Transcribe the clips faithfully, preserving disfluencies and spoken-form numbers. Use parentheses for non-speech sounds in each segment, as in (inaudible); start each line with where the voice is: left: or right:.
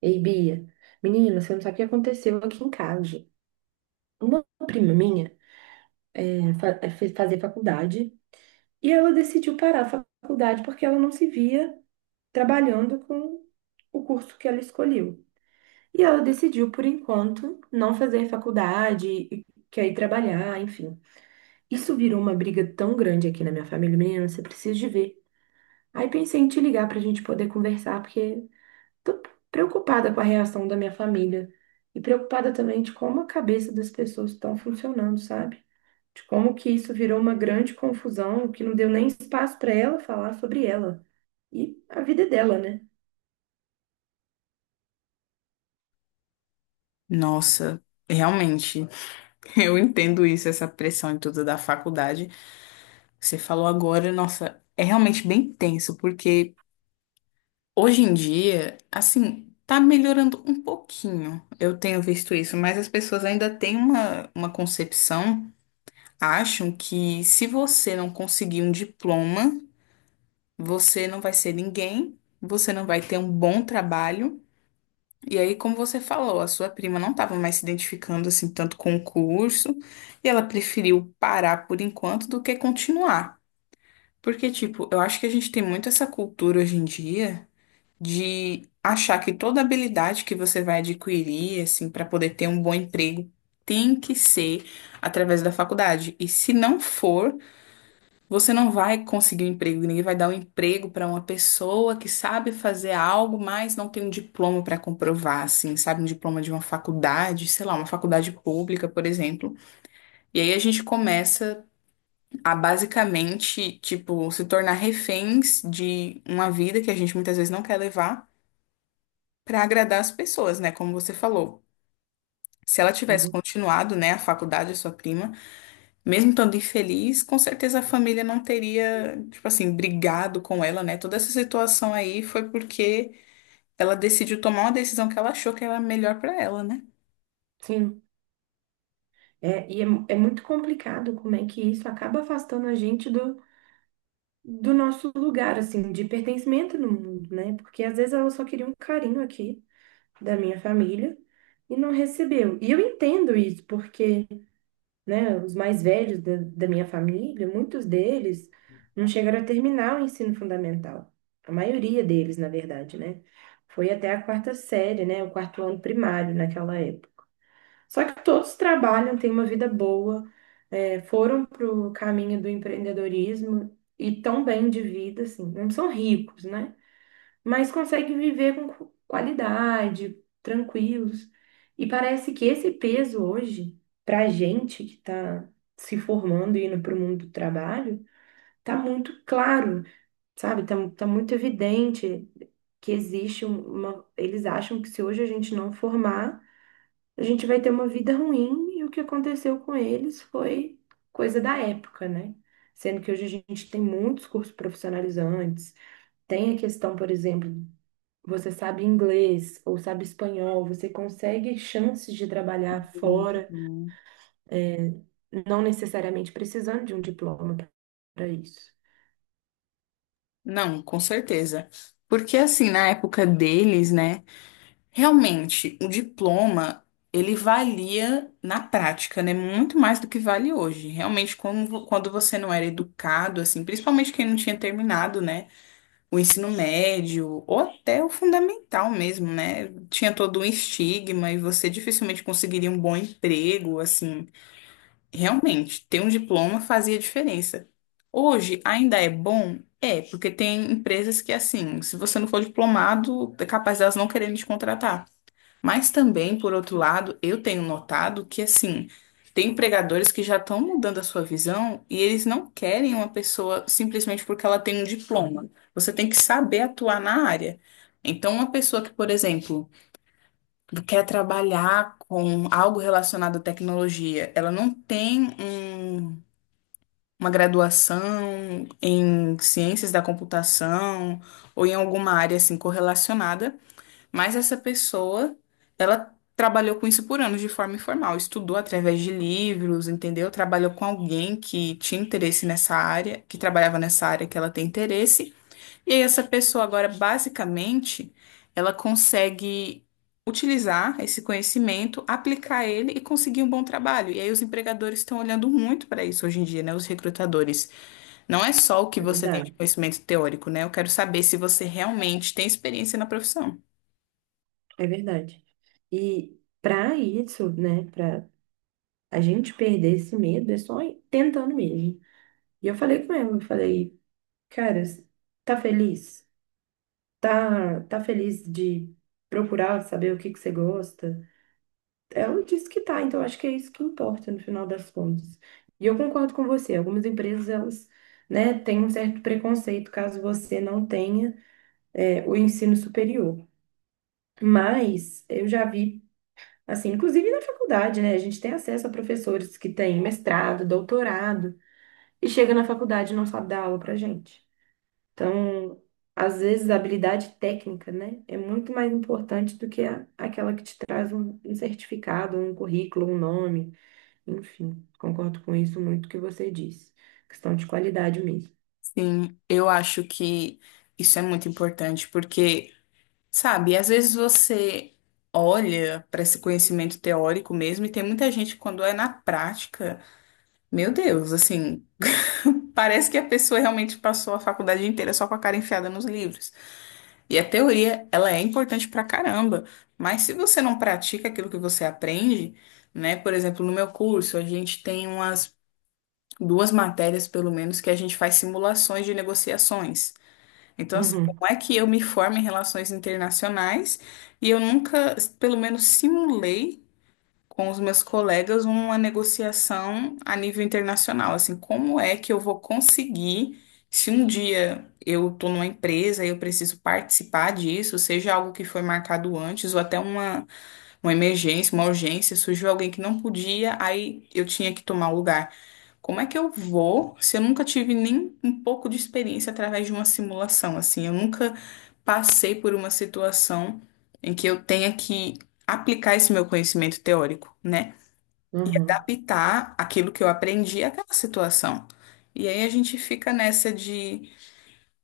right: Ei, Bia, menina, você não sabe o que aconteceu aqui em casa. Uma prima minha eh, fa- eh, fez fazer faculdade e ela decidiu parar a faculdade porque ela não se via trabalhando com o curso que ela escolheu. E ela decidiu, por enquanto, não fazer faculdade e quer ir trabalhar, enfim. Isso virou uma briga tão grande aqui na minha família, menina, você precisa de ver. Aí pensei em te ligar para a gente poder conversar, porque Tô preocupada com a reação da minha família e preocupada também de como a cabeça das pessoas estão funcionando, sabe? De como que isso virou uma grande confusão, que não deu nem espaço para ela falar sobre ela e a vida é dela, né?
left: Nossa, realmente, (laughs) eu entendo isso, essa pressão e tudo da faculdade. Você falou agora, nossa, é realmente bem tenso, porque hoje em dia, assim, tá melhorando um pouquinho. Eu tenho visto isso, mas as pessoas ainda têm uma, uma concepção, acham que se você não conseguir um diploma, você não vai ser ninguém, você não vai ter um bom trabalho. E aí, como você falou, a sua prima não estava mais se identificando assim tanto com o curso, e ela preferiu parar por enquanto do que continuar. Porque, tipo, eu acho que a gente tem muito essa cultura hoje em dia de achar que toda habilidade que você vai adquirir, assim, para poder ter um bom emprego, tem que ser através da faculdade. E se não for, você não vai conseguir um emprego, ninguém vai dar um emprego para uma pessoa que sabe fazer algo, mas não tem um diploma para comprovar, assim, sabe? Um diploma de uma faculdade, sei lá, uma faculdade pública, por exemplo. E aí a gente começa a basicamente, tipo, se tornar reféns de uma vida que a gente muitas vezes não quer levar para agradar as pessoas, né? Como você falou. Se ela tivesse
right: Uhum.
left: continuado, né, a faculdade, a sua prima. Mesmo estando infeliz, com certeza a família não teria, tipo assim, brigado com ela, né? Toda essa situação aí foi porque ela decidiu tomar uma decisão que ela achou que era melhor pra ela, né?
right: Sim, é, e é, é muito complicado como é que isso acaba afastando a gente do, do nosso lugar, assim, de pertencimento no mundo, né? Porque às vezes ela só queria um carinho aqui da minha família e não recebeu. E eu entendo isso, porque né, os mais velhos da, da minha família, muitos deles não chegaram a terminar o ensino fundamental. A maioria deles, na verdade, né? Foi até a quarta série, né? O quarto ano primário naquela época. Só que todos trabalham, têm uma vida boa, é, foram para o caminho do empreendedorismo e tão bem de vida, assim. Não são ricos, né? Mas consegue viver com qu- qualidade, tranquilos. E parece que esse peso hoje, para a gente que está se formando e indo para o mundo do trabalho, tá muito claro, sabe? Tá, tá muito evidente que existe um- uma. Eles acham que se hoje a gente não formar, a gente vai ter uma vida ruim, e o que aconteceu com eles foi coisa da época, né? Sendo que hoje a gente tem muitos cursos profissionalizantes, tem a questão, por exemplo, você sabe inglês ou sabe espanhol, você consegue chances de trabalhar fora,
left: Uhum.
right: é, não necessariamente precisando de um diploma para isso.
left: Não, com certeza. Porque assim, na época deles, né, realmente o diploma ele valia na prática, né, muito mais do que vale hoje. Realmente, quando quando você não era educado, assim, principalmente quem não tinha terminado, né? O ensino médio ou até o fundamental mesmo, né? Tinha todo um estigma e você dificilmente conseguiria um bom emprego, assim. Realmente, ter um diploma fazia diferença. Hoje ainda é bom? É, porque tem empresas que, assim, se você não for diplomado, é capaz delas não quererem te contratar. Mas também, por outro lado, eu tenho notado que, assim, tem empregadores que já estão mudando a sua visão e eles não querem uma pessoa simplesmente porque ela tem um diploma. Você tem que saber atuar na área. Então, uma pessoa que, por exemplo, quer trabalhar com algo relacionado à tecnologia, ela não tem um- uma graduação em ciências da computação ou em alguma área assim correlacionada. Mas essa pessoa, ela trabalhou com isso por anos de forma informal, estudou através de livros, entendeu? Trabalhou com alguém que tinha interesse nessa área, que trabalhava nessa área que ela tem interesse. E aí essa pessoa agora, basicamente, ela consegue utilizar esse conhecimento, aplicar ele e conseguir um bom trabalho. E aí os empregadores estão olhando muito para isso hoje em dia, né? Os recrutadores. Não é só o que
right: É
left: você tem de
right: verdade,
left: conhecimento teórico, né? Eu quero saber se você realmente tem experiência na profissão.
right: é verdade. E para isso, né, para a gente perder esse medo, é só ir tentando mesmo. E eu falei com ela, eu falei, cara, tá feliz? Tá, tá feliz de procurar saber o que que você gosta? Ela disse que tá, então acho que é isso que importa no final das contas. E eu concordo com você, algumas empresas elas, né, têm um certo preconceito caso você não tenha é, o ensino superior. Mas eu já vi, assim, inclusive na faculdade, né, a gente tem acesso a professores que têm mestrado, doutorado, e chega na faculdade e não sabe dar aula pra gente. Então, às vezes a habilidade técnica, né, é muito mais importante do que a, aquela que te traz um, um, certificado, um currículo, um nome. Enfim, concordo com isso muito que você disse. Questão de qualidade mesmo.
left: Sim, eu acho que isso é muito importante, porque, sabe, às vezes você olha para esse conhecimento teórico mesmo, e tem muita gente, quando é na prática, meu Deus, assim, (laughs) parece que a pessoa realmente passou a faculdade inteira só com a cara enfiada nos livros. E a teoria, ela é importante pra caramba, mas se você não pratica aquilo que você aprende, né, por exemplo, no meu curso, a gente tem umas duas matérias, pelo menos, que a gente faz simulações de negociações. Então, assim,
right: Uhum,
left: como é que eu me formo em relações internacionais e eu nunca, pelo menos, simulei com os meus colegas uma negociação a nível internacional? Assim, como é que eu vou conseguir, se um dia eu estou numa empresa e eu preciso participar disso, seja algo que foi marcado antes ou até uma uma emergência, uma urgência, surgiu alguém que não podia, aí eu tinha que tomar o lugar. Como é que eu vou se eu nunca tive nem um pouco de experiência através de uma simulação, assim? Eu nunca passei por uma situação em que eu tenha que aplicar esse meu conhecimento teórico, né? E
right: uhum.
left: adaptar aquilo que eu aprendi àquela situação. E aí a gente fica nessa de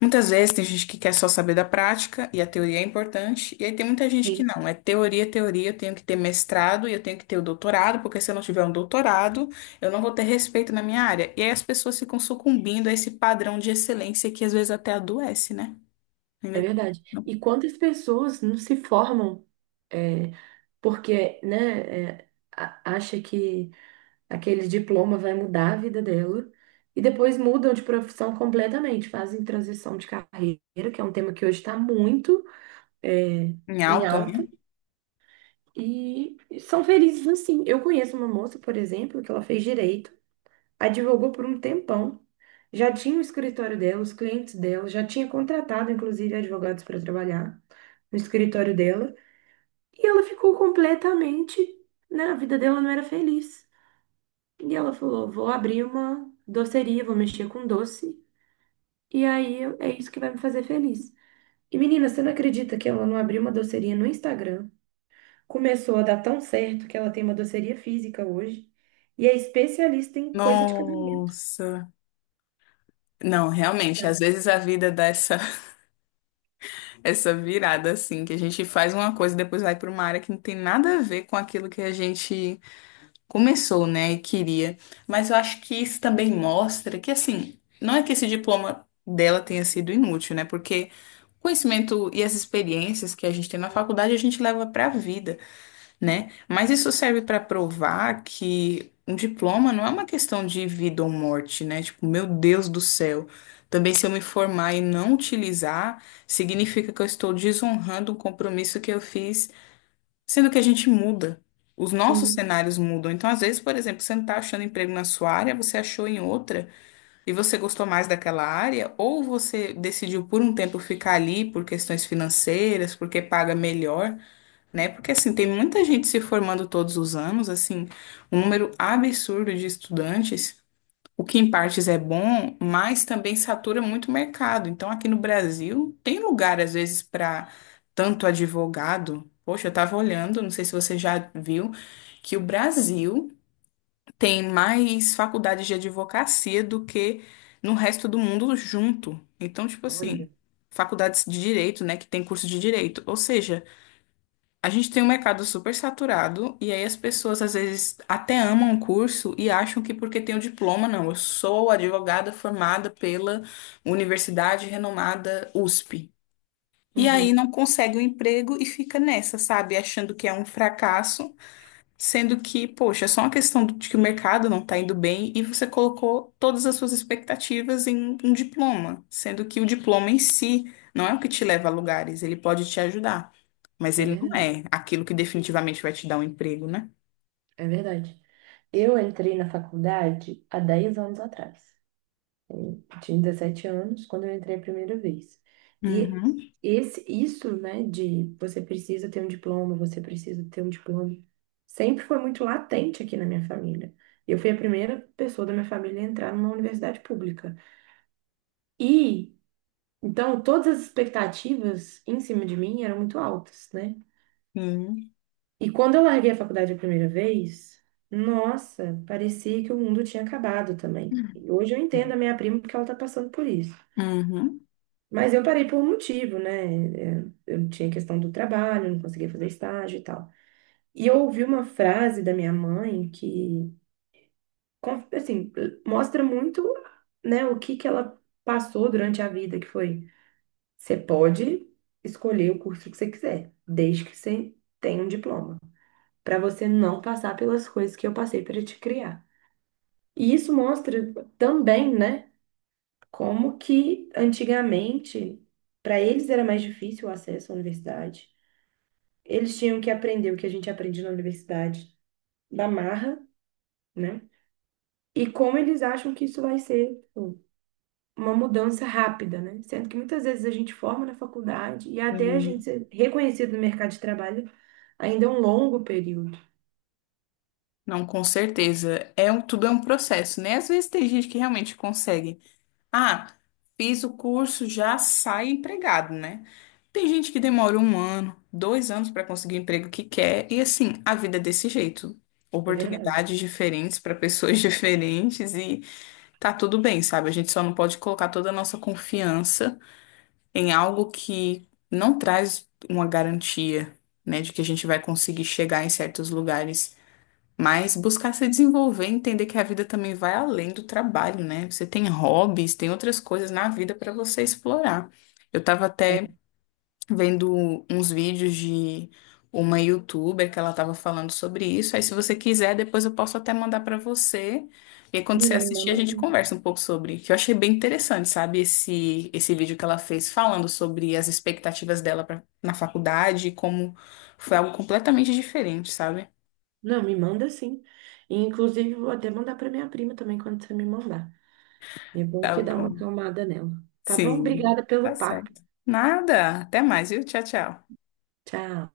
left: muitas vezes tem gente que quer só saber da prática e a teoria é importante, e aí tem muita gente que
right: Sim.
left: não, é teoria, teoria, eu tenho que ter mestrado e eu tenho que ter o doutorado, porque se eu não tiver um doutorado, eu não vou ter respeito na minha área. E aí as pessoas ficam sucumbindo a esse padrão de excelência que às vezes até adoece, né?
right: É
left: Ainda tem isso.
right: verdade. E quantas pessoas não se formam é, porque, né, é, a- acha que aquele diploma vai mudar a vida dela e depois mudam de profissão completamente, fazem transição de carreira, que é um tema que hoje está muito é,
left: Em
right: em
left: alta,
right: alta,
left: né?
right: e são felizes assim. Eu conheço uma moça, por exemplo, que ela fez direito. Advogou por um tempão, já tinha o escritório dela, os clientes dela, já tinha contratado, inclusive, advogados para trabalhar no escritório dela, e ela ficou completamente, né, a vida dela não era feliz. E ela falou: vou abrir uma doceria, vou mexer com doce, e aí eu- é isso que vai me fazer feliz. E menina, você não acredita que ela não abriu uma doceria no Instagram? Começou a dar tão certo que ela tem uma doceria física hoje e é especialista em coisa de casamento.
left: Nossa. Não, realmente, às vezes a vida dá essa, (laughs) essa virada assim, que a gente faz uma coisa e depois vai para uma área que não tem nada a ver com aquilo que a gente começou, né, e queria. Mas eu acho que isso também mostra que, assim, não é que esse diploma dela tenha sido inútil, né? Porque o conhecimento e as experiências que a gente tem na faculdade a gente leva para a vida, né? Mas isso serve para provar que um diploma não é uma questão de vida ou morte, né? Tipo, meu Deus do céu. Também se eu me formar e não utilizar, significa que eu estou desonrando um compromisso que eu fiz. Sendo que a gente muda. Os nossos
right: Sim,
left: cenários mudam. Então, às vezes, por exemplo, você não está achando emprego na sua área, você achou em outra e você gostou mais daquela área, ou você decidiu por um tempo ficar ali por questões financeiras, porque paga melhor, né? Porque assim, tem muita gente se formando todos os anos, assim, um número absurdo de estudantes. O que em partes é bom, mas também satura muito o mercado. Então, aqui no Brasil, tem lugar, às vezes, para tanto advogado. Poxa, eu estava olhando, não sei se você já viu, que o Brasil tem mais faculdades de advocacia do que no resto do mundo junto. Então, tipo assim,
right: olha.
left: faculdades de direito, né, que tem curso de direito. Ou seja, a gente tem um mercado super saturado e aí as pessoas às vezes até amam o curso e acham que porque tem o diploma, não, eu sou advogada formada pela universidade renomada U S P. E aí
right: Uhum,
left: não consegue o emprego e fica nessa, sabe? Achando que é um fracasso. Sendo que, poxa, é só uma questão de que o mercado não está indo bem e você colocou todas as suas expectativas em um diploma, sendo que o diploma em si não é o que te leva a lugares, ele pode te ajudar, mas
right: é
left: ele não
right: verdade,
left: é aquilo que definitivamente vai te dar um emprego, né?
right: é verdade. Eu entrei na faculdade há dez anos atrás. Eu tinha dezessete anos quando eu entrei a primeira vez. E
left: Uhum.
right: esse, isso, né, de você precisa ter um diploma, você precisa ter um diploma, sempre foi muito latente aqui na minha família. Eu fui a primeira pessoa da minha família a entrar numa universidade pública. E, então, todas as expectativas em cima de mim eram muito altas, né?
left: Sim.
right: E quando eu larguei a faculdade a primeira vez, nossa, parecia que o mundo tinha acabado também. E hoje eu entendo a minha prima porque ela está passando por isso.
left: Uhum.
right: Mas eu parei por um motivo, né? É, Eu tinha questão do trabalho, não conseguia fazer estágio e tal. E eu ouvi uma frase da minha mãe que, con- assim, mostra muito, né, o que que ela passou durante a vida, que foi, você pode escolher o curso que você quiser, desde que você tenha um diploma. Para você não passar pelas coisas que eu passei para te criar. E isso mostra também, né, como que antigamente para eles era mais difícil o acesso à universidade. Eles tinham que aprender o que a gente aprende na universidade da marra, né? E como eles acham que isso vai ser tipo, uma mudança rápida, né? Sendo que muitas vezes a gente forma na faculdade e até a gente
left: Sim.
right: ser reconhecido no mercado de trabalho ainda é um longo período.
left: Não, com certeza. É um, tudo é um processo, né? Às vezes tem gente que realmente consegue. Ah, fiz o curso, já sai empregado, né? Tem gente que demora um ano, dois anos para conseguir o emprego que quer, e assim, a vida é desse jeito.
right: É verdade.
left: Oportunidades diferentes para pessoas (laughs) diferentes e tá tudo bem, sabe? A gente só não pode colocar toda a nossa confiança em algo que não traz uma garantia, né, de que a gente vai conseguir chegar em certos lugares. Mas buscar se desenvolver, entender que a vida também vai além do trabalho, né? Você tem hobbies, tem outras coisas na vida para você explorar. Eu tava
right: É,
left: até vendo uns vídeos de uma youtuber que ela tava falando sobre isso. Aí, se você quiser, depois eu posso até mandar para você. E aí, quando você
right: menina, me
left: assistir, a
right: manda
left: gente
right: assim.
left: conversa um pouco sobre. Que eu achei bem interessante, sabe? Esse, esse vídeo que ela fez falando sobre as expectativas dela pra, na faculdade, e como foi algo completamente diferente, sabe?
right: Não, me manda sim. E, inclusive, vou até mandar para minha prima também quando você me mandar. É bom
left: Tá
right: que dá uma
left: bom.
right: acalmada nela. Tá bom?
left: Sim,
right: Obrigada
left: tá
right: pelo papo.
left: certo. Nada. Até mais, viu? Tchau, tchau.
right: Tchau.